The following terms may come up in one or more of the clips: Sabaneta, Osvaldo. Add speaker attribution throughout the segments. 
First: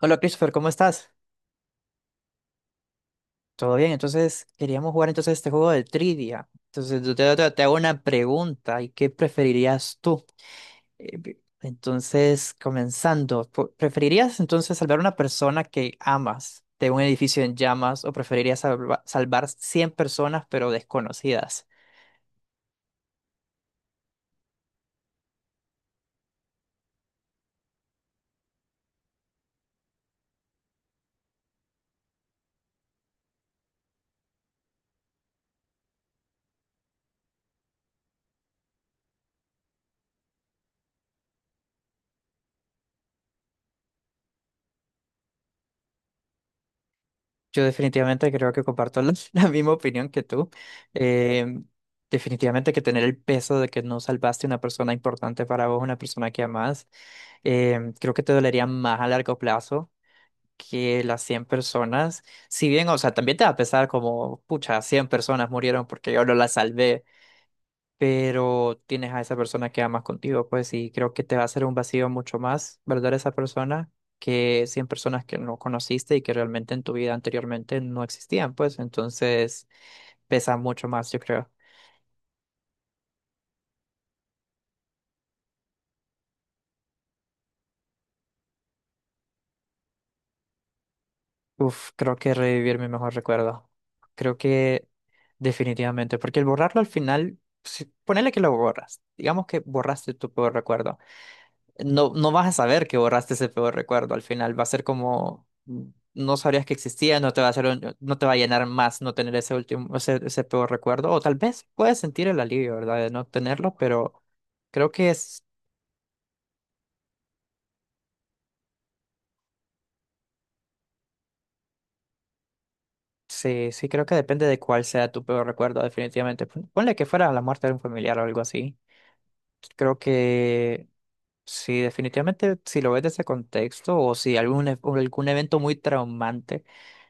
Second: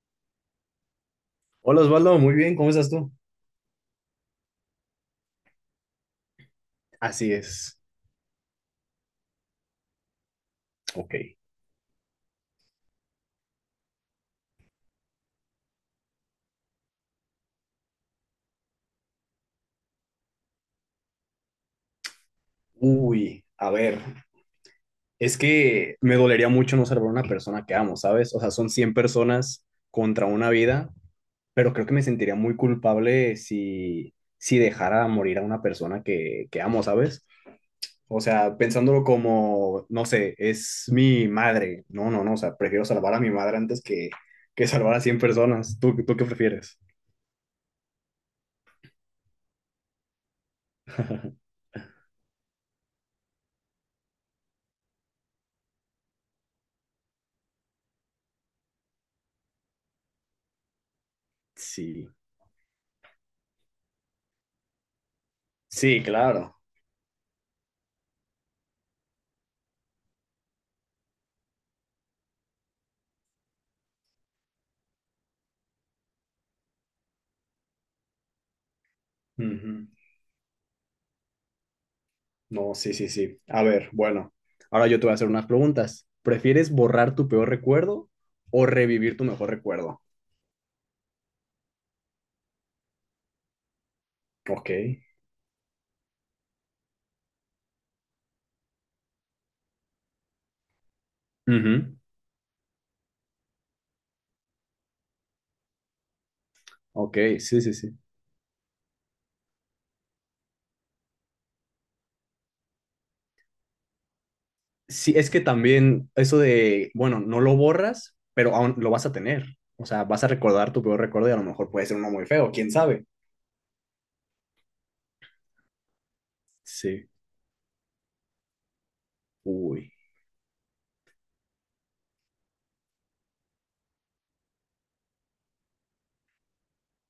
Speaker 1: Hola Christopher, ¿cómo estás?
Speaker 2: Hola Osvaldo, muy bien, ¿cómo estás tú?
Speaker 1: ¿Todo bien? Entonces, queríamos jugar entonces este juego de trivia. Entonces, yo
Speaker 2: Así
Speaker 1: te hago
Speaker 2: es.
Speaker 1: una pregunta, ¿y qué preferirías tú?
Speaker 2: Ok.
Speaker 1: Entonces, comenzando, ¿preferirías entonces salvar a una persona que amas de un edificio en llamas o preferirías salvar 100 personas pero desconocidas?
Speaker 2: Uy, a ver, es que me dolería mucho no salvar a una persona que amo, ¿sabes? O sea, son 100 personas contra una vida, pero creo que me sentiría muy culpable si dejara morir a una persona que amo, ¿sabes? O sea, pensándolo como, no sé, es mi madre. No, no, no, o sea, prefiero salvar a mi madre antes que salvar a 100 personas. ¿Tú qué prefieres?
Speaker 1: Yo definitivamente creo que comparto la, la misma opinión que tú. Eh, definitivamente que tener el peso de que no salvaste una persona importante para vos, una persona que amás, creo que te dolería más a largo plazo que las 100
Speaker 2: Sí,
Speaker 1: personas. Si bien, o sea, también te va a pesar como, pucha, 100 personas murieron
Speaker 2: sí,
Speaker 1: porque yo no las
Speaker 2: claro.
Speaker 1: salvé, pero tienes a esa persona que amas contigo, pues, y creo que te va a hacer un vacío mucho más, ¿verdad? Esa persona que 100 personas que no conociste y que realmente en tu vida anteriormente no existían, pues, entonces
Speaker 2: Ujú.
Speaker 1: pesa mucho más, yo creo.
Speaker 2: No, sí, sí, sí. A ver, bueno, ahora yo te voy a hacer unas preguntas. ¿Prefieres borrar tu peor recuerdo o revivir tu mejor recuerdo?
Speaker 1: Uf, creo que revivir mi mejor recuerdo. Creo
Speaker 2: Ok.
Speaker 1: que definitivamente, porque el borrarlo al final, si, ponele que lo borras, digamos que borraste tu peor recuerdo.
Speaker 2: Ujú.
Speaker 1: No, no vas a saber que borraste ese peor recuerdo al final, va a ser como, no sabrías que
Speaker 2: Ok,
Speaker 1: existía, no te va a
Speaker 2: sí,
Speaker 1: hacer,
Speaker 2: sí, sí.
Speaker 1: no te va a llenar más no tener ese último, ese peor recuerdo, o tal vez puedes sentir el alivio, ¿verdad? De no tenerlo, pero creo que
Speaker 2: Sí, es que
Speaker 1: es,
Speaker 2: también eso de, bueno, no lo borras, pero aún lo vas a tener. O sea, vas a recordar tu peor recuerdo y a lo mejor puede ser uno muy feo, quién sabe.
Speaker 1: sí, sí, creo que depende de cuál sea tu peor recuerdo, definitivamente. Ponle que
Speaker 2: Sí.
Speaker 1: fuera la muerte de un familiar o algo así.
Speaker 2: Uy.
Speaker 1: Creo que sí, definitivamente, si lo ves desde ese contexto o si algún, o algún evento muy traumante,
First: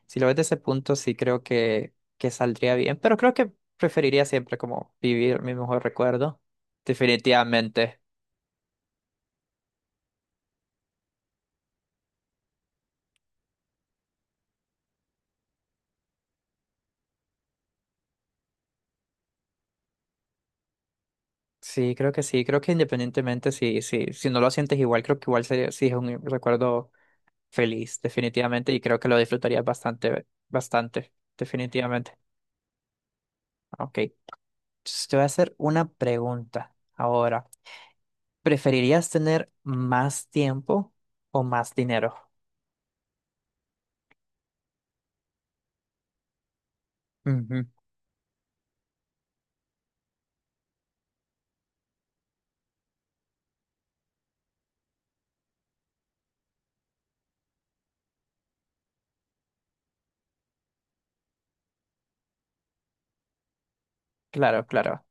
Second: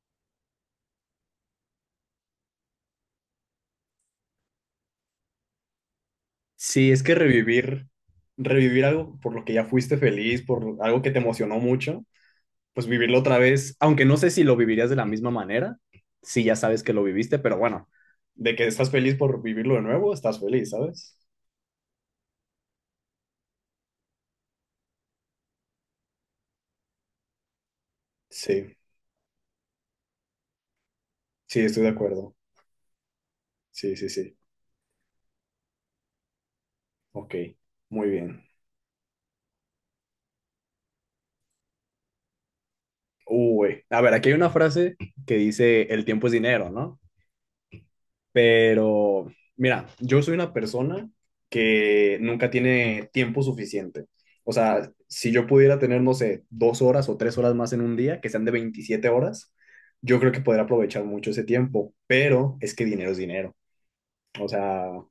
Speaker 1: si lo ves desde ese punto, sí creo que saldría bien, pero creo que preferiría siempre como vivir mi mejor recuerdo,
Speaker 2: Sí, es que revivir,
Speaker 1: definitivamente.
Speaker 2: revivir algo por lo que ya fuiste feliz, por algo que te emocionó mucho, pues vivirlo otra vez, aunque no sé si lo vivirías de la misma manera, si ya sabes que lo viviste, pero bueno, de que estás feliz por vivirlo de nuevo, estás feliz, ¿sabes?
Speaker 1: Sí, creo que independientemente si no lo sientes igual, creo que igual sería, sí es un recuerdo feliz, definitivamente,
Speaker 2: Sí,
Speaker 1: y creo que lo disfrutarías bastante, bastante,
Speaker 2: sí, estoy de
Speaker 1: definitivamente.
Speaker 2: acuerdo. Sí,
Speaker 1: Ok,
Speaker 2: sí, sí.
Speaker 1: entonces te voy a hacer una pregunta
Speaker 2: Ok,
Speaker 1: ahora.
Speaker 2: muy bien.
Speaker 1: ¿Preferirías tener más tiempo o más dinero?
Speaker 2: Uy, a ver, aquí hay una frase que dice, el tiempo es dinero, ¿no?
Speaker 1: Ujú.
Speaker 2: Pero, mira, yo soy una persona que nunca tiene tiempo suficiente. O sea, si yo pudiera tener, no sé, 2 horas o 3 horas más en un día, que sean de 27 horas, yo creo que podría aprovechar mucho ese tiempo. Pero es que dinero es dinero. O
Speaker 1: Claro,
Speaker 2: sea,
Speaker 1: claro.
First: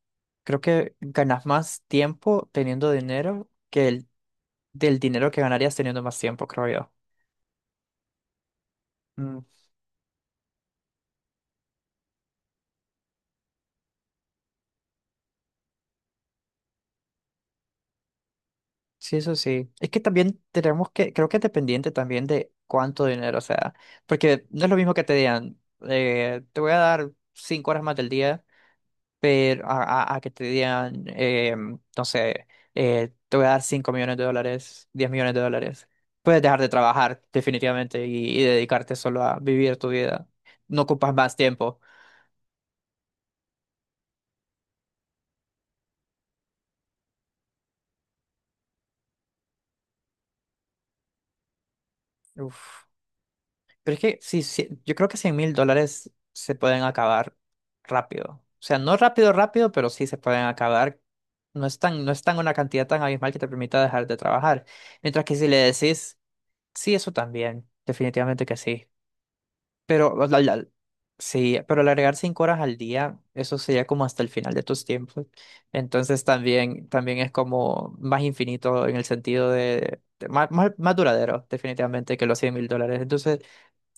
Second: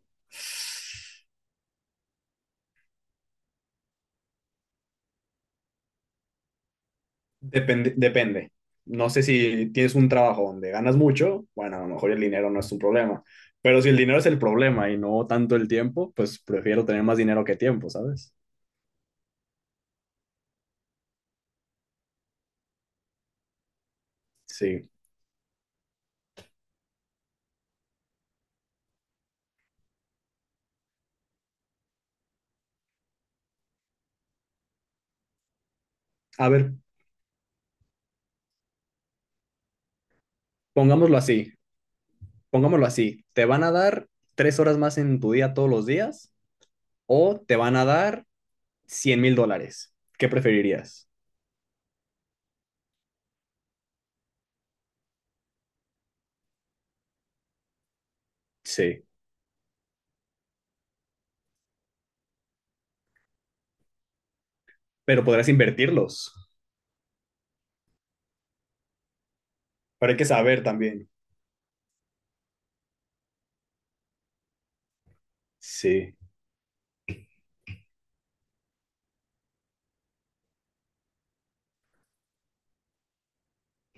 Speaker 1: Creo que ganas más tiempo teniendo dinero que el del dinero que ganarías teniendo más tiempo, creo yo.
Speaker 2: depende, depende. No sé
Speaker 1: Mm,
Speaker 2: si tienes un trabajo donde ganas mucho, bueno, a lo mejor el dinero no es un problema. Pero si el dinero es el problema y no tanto el tiempo, pues prefiero tener más dinero que tiempo, ¿sabes?
Speaker 1: sí, eso sí. Es que también tenemos que, creo que es dependiente también de cuánto dinero, o sea, porque no es lo
Speaker 2: Sí.
Speaker 1: mismo que te digan, te voy a dar 5 horas más del día, pero a, a que te digan, no sé, te voy a dar 5 millones de dólares, 10 millones de dólares. Puedes
Speaker 2: A
Speaker 1: dejar de
Speaker 2: ver,
Speaker 1: trabajar definitivamente y dedicarte solo a vivir tu vida. No ocupas
Speaker 2: pongámoslo
Speaker 1: más
Speaker 2: así,
Speaker 1: tiempo.
Speaker 2: pongámoslo así, te van a dar 3 horas más en tu día todos los días o te van a dar 100.000 dólares. ¿Qué preferirías?
Speaker 1: Uf. Pero es que sí, sí, yo creo que 100 mil dólares se pueden acabar rápido. O sea, no
Speaker 2: Sí,
Speaker 1: rápido, rápido, pero sí se pueden acabar. No es tan, no es tan una cantidad tan abismal que te permita dejar de trabajar.
Speaker 2: pero
Speaker 1: Mientras que si
Speaker 2: podrás
Speaker 1: le decís,
Speaker 2: invertirlos,
Speaker 1: sí, eso también, definitivamente que sí.
Speaker 2: pero
Speaker 1: Pero,
Speaker 2: hay que
Speaker 1: o sea,
Speaker 2: saber también.
Speaker 1: sí, pero al agregar 5 horas al día, eso sería como hasta el final de tus tiempos.
Speaker 2: Sí.
Speaker 1: Entonces también, también es como más infinito en el sentido de más, más, más duradero, definitivamente, que los 100 mil dólares. Entonces,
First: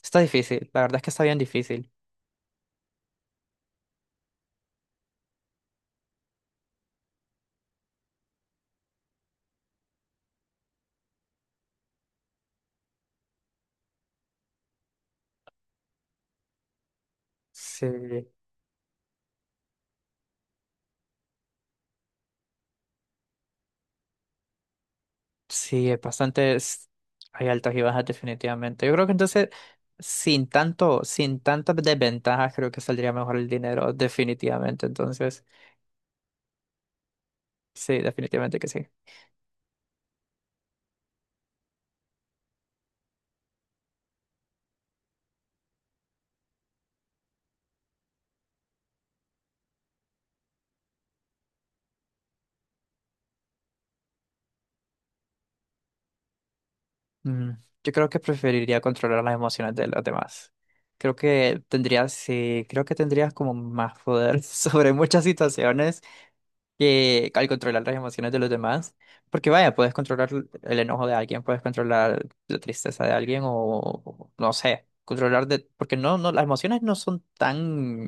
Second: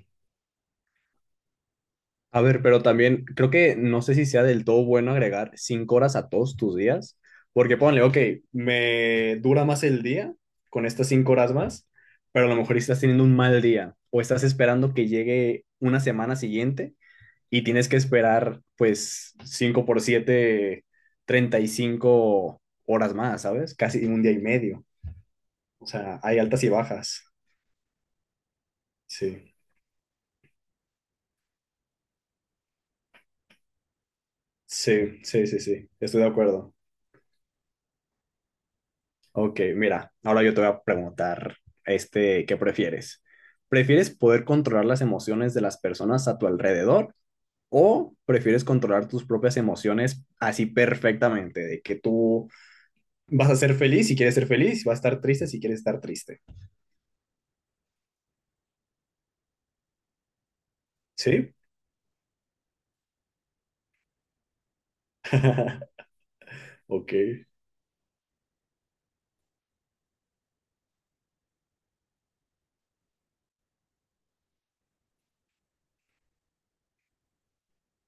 Speaker 1: está difícil, la verdad es que está bien difícil.
Speaker 2: A ver, pero también creo que no sé si sea del todo bueno agregar 5 horas a todos tus días, porque ponle, ok, me dura más el día con estas 5 horas más, pero a lo mejor estás teniendo un mal día o estás esperando que llegue una semana siguiente y tienes que
Speaker 1: Sí,
Speaker 2: esperar pues 5 por siete 35 horas más, ¿sabes? Casi un día y medio. O
Speaker 1: sí, es
Speaker 2: sea, hay
Speaker 1: bastante,
Speaker 2: altas y bajas.
Speaker 1: hay altas y bajas definitivamente. Yo creo que entonces,
Speaker 2: Sí,
Speaker 1: sin tanto, sin tantas desventajas, creo que saldría mejor el dinero, definitivamente.
Speaker 2: sí,
Speaker 1: Entonces,
Speaker 2: sí, sí, sí, estoy de acuerdo.
Speaker 1: sí, definitivamente que sí.
Speaker 2: Ok, mira, ahora yo te voy a preguntar, este, ¿qué prefieres? ¿Prefieres poder controlar las emociones de las personas a tu alrededor o prefieres controlar tus propias emociones así perfectamente, de que tú vas a ser feliz si quieres ser feliz, vas a estar triste si quieres estar triste?
Speaker 1: Mm, Yo creo que preferiría controlar las emociones de los demás. Creo
Speaker 2: ¿Sí?
Speaker 1: que tendrías, sí, creo que tendrías como más poder sobre muchas situaciones
Speaker 2: Ok.
Speaker 1: que al controlar las emociones de los demás. Porque vaya, puedes controlar el enojo de alguien, puedes controlar la tristeza de alguien o no sé, controlar de... Porque no, no, las emociones no son tan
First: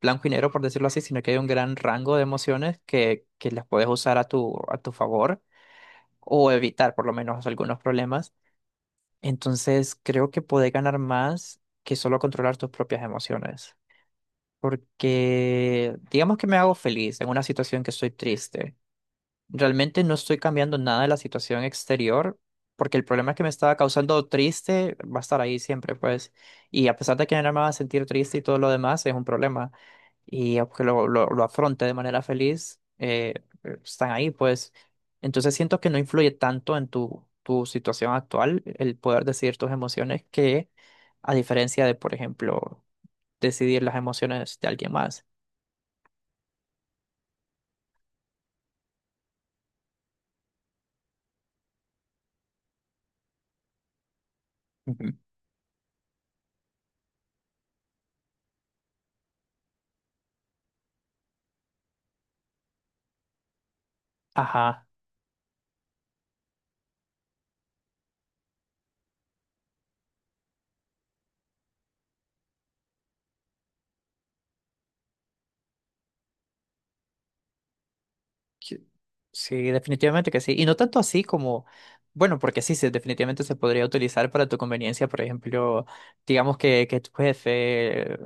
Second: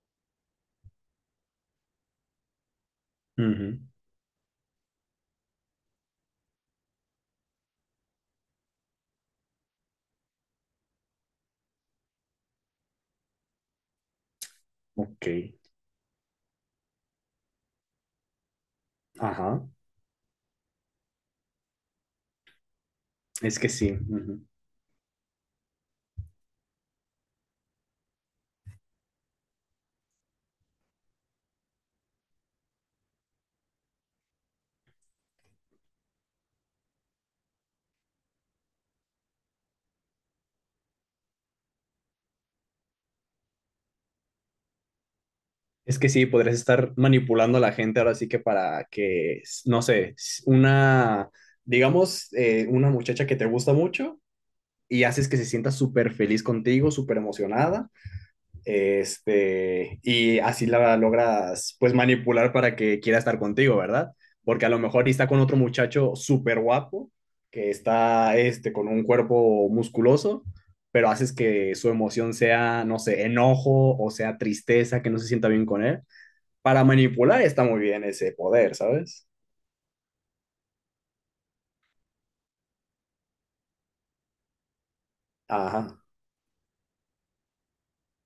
Speaker 1: blanco y negro, por decirlo así, sino que hay un gran rango de emociones que las
Speaker 2: Ujú.
Speaker 1: puedes usar a tu favor o evitar por lo menos algunos problemas. Entonces creo que podés ganar más que solo controlar tus propias emociones.
Speaker 2: Ok.
Speaker 1: Porque digamos que me hago feliz en una situación que estoy triste.
Speaker 2: Ajá.
Speaker 1: Realmente no estoy cambiando nada de la situación exterior, porque el problema que me
Speaker 2: Es que
Speaker 1: estaba
Speaker 2: sí.
Speaker 1: causando
Speaker 2: Ujú.
Speaker 1: triste va a estar ahí siempre, pues. Y a pesar de que no me va a sentir triste y todo lo demás, es un problema. Y aunque lo afronte de manera feliz, están ahí, pues. Entonces siento que no influye tanto en tu, tu situación actual el poder decidir tus emociones que a diferencia de, por ejemplo, decidir las emociones de alguien más.
Speaker 2: Es que sí, podrías estar manipulando a la gente ahora sí que para que, no sé, una, digamos, una muchacha que te gusta mucho y
Speaker 1: Ujú.
Speaker 2: haces que se sienta súper feliz contigo, súper emocionada. Este, y así la logras pues manipular para que quiera estar contigo, ¿verdad? Porque a lo
Speaker 1: Ajá.
Speaker 2: mejor está con otro muchacho súper guapo, que está este, con un cuerpo musculoso, pero haces que su emoción sea, no sé, enojo o sea tristeza, que no se sienta bien con él. Para manipular está muy bien ese poder,
Speaker 1: Que-
Speaker 2: ¿sabes?
Speaker 1: Sí, definitivamente que sí. Y no tanto así como, bueno, porque sí, se definitivamente se podría utilizar para tu conveniencia. Por ejemplo,
Speaker 2: Ajá,
Speaker 1: digamos que, que tu jefe, eh,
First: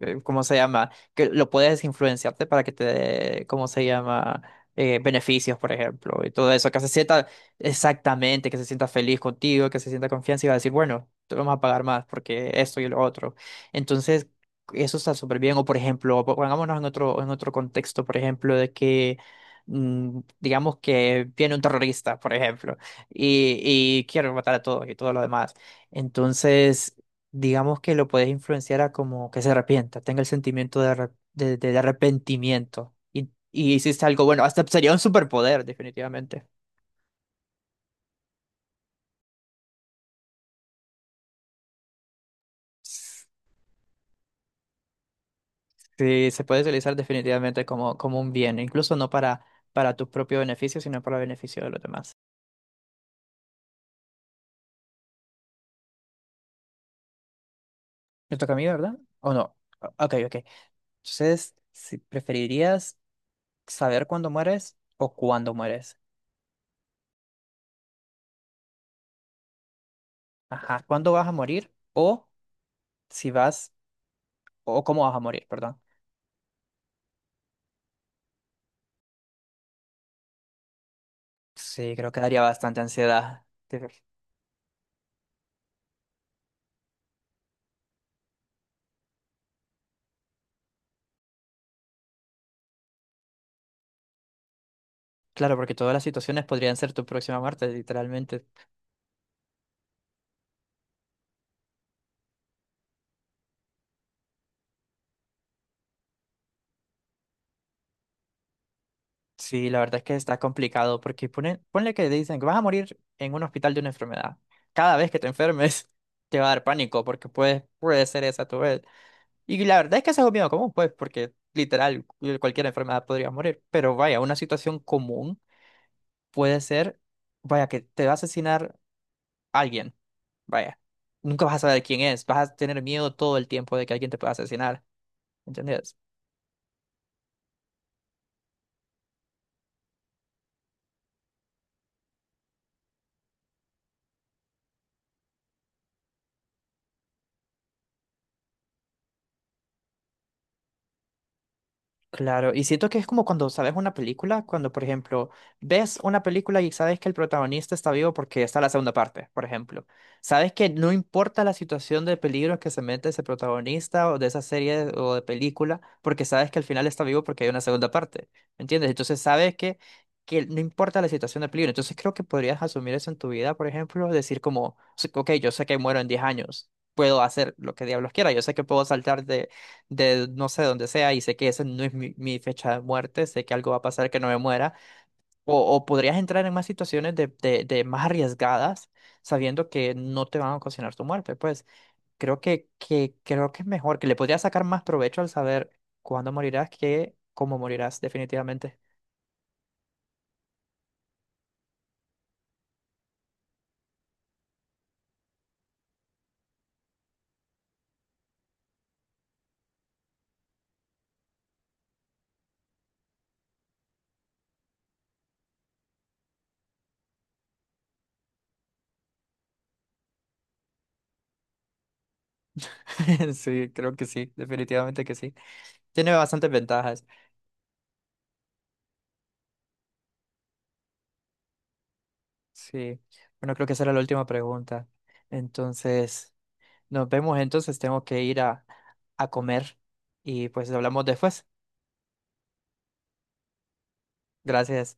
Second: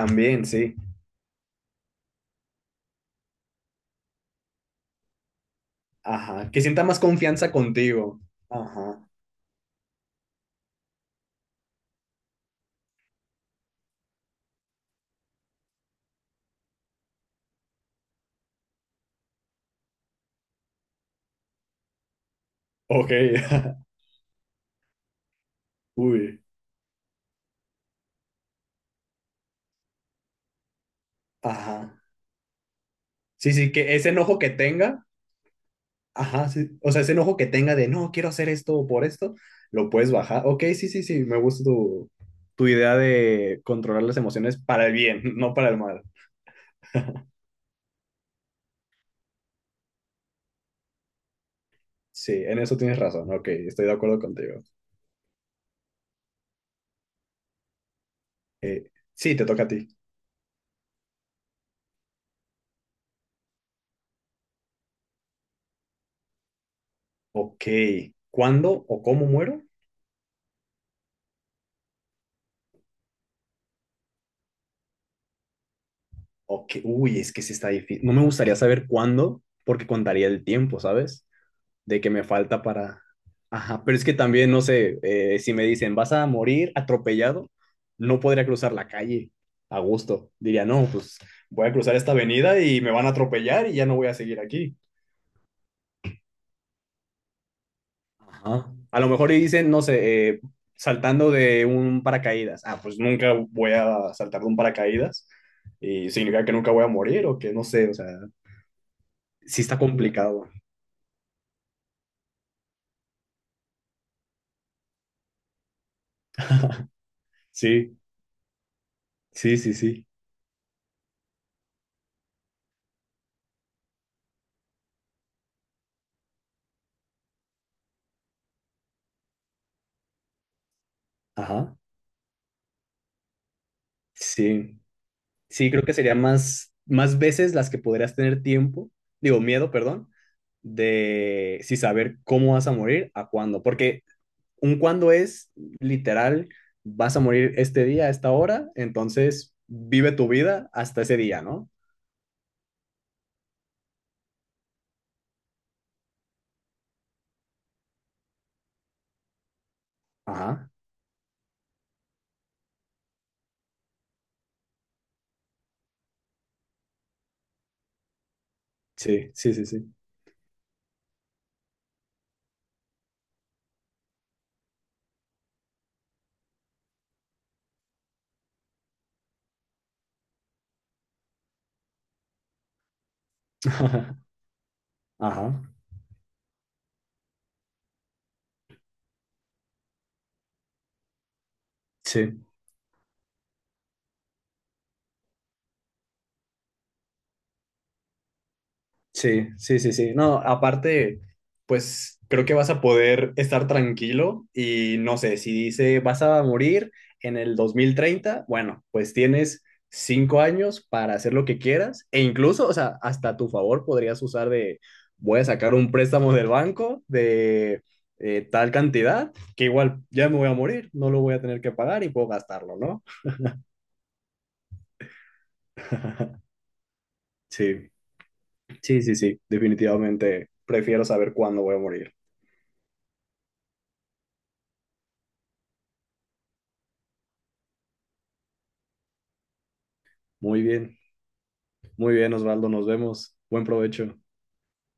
Speaker 1: eh, ¿cómo se
Speaker 2: sí.
Speaker 1: llama? Que lo puedes influenciarte para que te dé, ¿cómo se llama? Beneficios, por ejemplo, y
Speaker 2: Ajá,
Speaker 1: todo
Speaker 2: que
Speaker 1: eso. Que
Speaker 2: sienta
Speaker 1: se
Speaker 2: más
Speaker 1: sienta
Speaker 2: confianza contigo.
Speaker 1: exactamente, que se sienta
Speaker 2: Ajá,
Speaker 1: feliz contigo, que se sienta confianza y va a decir, bueno, te vamos a pagar más porque esto y lo otro. Entonces, eso está súper bien. O, por ejemplo, pongámonos en otro contexto, por ejemplo, de que, digamos que viene un terrorista, por ejemplo,
Speaker 2: ok,
Speaker 1: y quiere matar a todos y todo lo demás.
Speaker 2: uy,
Speaker 1: Entonces, digamos que lo puedes influenciar a como que se arrepienta, tenga el sentimiento de, de, de
Speaker 2: ajá.
Speaker 1: arrepentimiento.
Speaker 2: Sí, sí,
Speaker 1: Y
Speaker 2: que
Speaker 1: hiciste
Speaker 2: ese
Speaker 1: algo
Speaker 2: enojo
Speaker 1: bueno,
Speaker 2: que
Speaker 1: hasta sería un
Speaker 2: tenga.
Speaker 1: superpoder, definitivamente.
Speaker 2: Ajá, sí. O sea, ese enojo que tenga de no, quiero hacer esto por esto, lo puedes bajar. Ok, sí, sí, sí, me gusta tu idea de controlar las emociones para el bien, no para el mal.
Speaker 1: Sí, se puede utilizar definitivamente como, como un bien, incluso no para, para tu propio beneficio, sino para el beneficio de los demás.
Speaker 2: Sí, en eso tienes razón. Ok, estoy de acuerdo contigo.
Speaker 1: Me toca a mí, ¿verdad? ¿O
Speaker 2: Sí, te
Speaker 1: no?
Speaker 2: toca a ti.
Speaker 1: Ok, ok. Entonces, si preferirías saber cuándo mueres o cuándo mueres.
Speaker 2: Ok, ¿cuándo o cómo muero?
Speaker 1: Ajá, cuándo vas a morir o si vas o cómo vas a morir, perdón.
Speaker 2: Ok, uy, es que sí está difícil. No me gustaría saber cuándo porque contaría el tiempo, ¿sabes?
Speaker 1: Sí,
Speaker 2: De
Speaker 1: creo
Speaker 2: que
Speaker 1: que
Speaker 2: me
Speaker 1: daría
Speaker 2: falta
Speaker 1: bastante
Speaker 2: para...
Speaker 1: ansiedad.
Speaker 2: Ajá, pero es que también, no sé, si me dicen, vas a morir atropellado, no podría cruzar la calle a gusto. Diría, no, pues voy a cruzar esta avenida y me van a atropellar y ya no voy a seguir aquí.
Speaker 1: Claro, porque todas las situaciones podrían ser tu próxima muerte, literalmente.
Speaker 2: Ajá. A lo mejor y dicen, no sé, saltando de un paracaídas. Ah, pues nunca voy a saltar de un paracaídas y significa que nunca voy a morir o que no sé, o sea, sí
Speaker 1: Sí,
Speaker 2: está
Speaker 1: la verdad es que está
Speaker 2: complicado.
Speaker 1: complicado porque ponle que dicen que vas a morir en un hospital de una enfermedad. Cada vez que te enfermes te va a dar pánico porque puede,
Speaker 2: Sí,
Speaker 1: puede ser esa tu vez.
Speaker 2: sí,
Speaker 1: Y
Speaker 2: sí,
Speaker 1: la verdad es
Speaker 2: sí.
Speaker 1: que eso es algo miedo común, pues, porque literal cualquier enfermedad podría morir. Pero vaya, una situación común puede ser, vaya, que te va a asesinar alguien, vaya, nunca vas a
Speaker 2: Ajá.
Speaker 1: saber quién es, vas a tener miedo todo el tiempo de que alguien te pueda
Speaker 2: Sí.
Speaker 1: asesinar,
Speaker 2: Sí, creo que
Speaker 1: ¿entendés?
Speaker 2: sería más veces las que podrías tener tiempo, digo, miedo, perdón, de si saber cómo vas a morir, a cuándo. Porque un cuándo es literal, vas a morir este día, a esta hora, entonces vive tu vida hasta ese día, ¿no?
Speaker 1: Claro, y siento que es como cuando sabes una película, cuando por ejemplo ves una película y sabes que el protagonista está vivo porque está la segunda parte, por ejemplo. Sabes
Speaker 2: Ajá,
Speaker 1: que no importa la situación de peligro que se mete ese protagonista o de esa serie o de película, porque sabes que al final está vivo porque hay una segunda parte, ¿me entiendes? Entonces
Speaker 2: sí, sí,
Speaker 1: sabes
Speaker 2: sí, sí.
Speaker 1: que no importa la situación de peligro. Entonces creo que podrías asumir eso en tu vida, por ejemplo, decir como, "Sí, ok, yo sé que muero en 10 años, puedo hacer lo que diablos quiera, yo sé que puedo saltar de no sé dónde sea y sé que esa no es mi fecha de muerte, sé que algo va a pasar que no me muera,
Speaker 2: Ajá,
Speaker 1: o podrías entrar en más situaciones de más arriesgadas sabiendo que no te van a ocasionar tu muerte, pues creo
Speaker 2: sí.
Speaker 1: que, creo que es mejor, que le podrías sacar más provecho al saber cuándo morirás que cómo morirás, definitivamente.
Speaker 2: Sí, sí, sí, sí. No, aparte, pues creo que vas a poder estar tranquilo y no sé, si dice vas a morir en el 2030, bueno, pues tienes 5 años para hacer lo que quieras e incluso, o sea, hasta a tu favor podrías usar de, voy a sacar un préstamo del banco de tal cantidad que igual ya me voy a morir, no lo voy a tener que pagar y puedo gastarlo, ¿no?
Speaker 1: Sí, creo que sí, definitivamente que sí. Tiene bastantes ventajas.
Speaker 2: Sí, sí, sí, sí, definitivamente prefiero saber cuándo voy a morir.
Speaker 1: Sí, bueno, creo que esa era la última pregunta. Entonces... Nos vemos entonces, tengo que ir a comer y
Speaker 2: Muy
Speaker 1: pues
Speaker 2: bien.
Speaker 1: hablamos después.
Speaker 2: Muy bien, Osvaldo, nos vemos. Buen provecho.
Speaker 1: Gracias.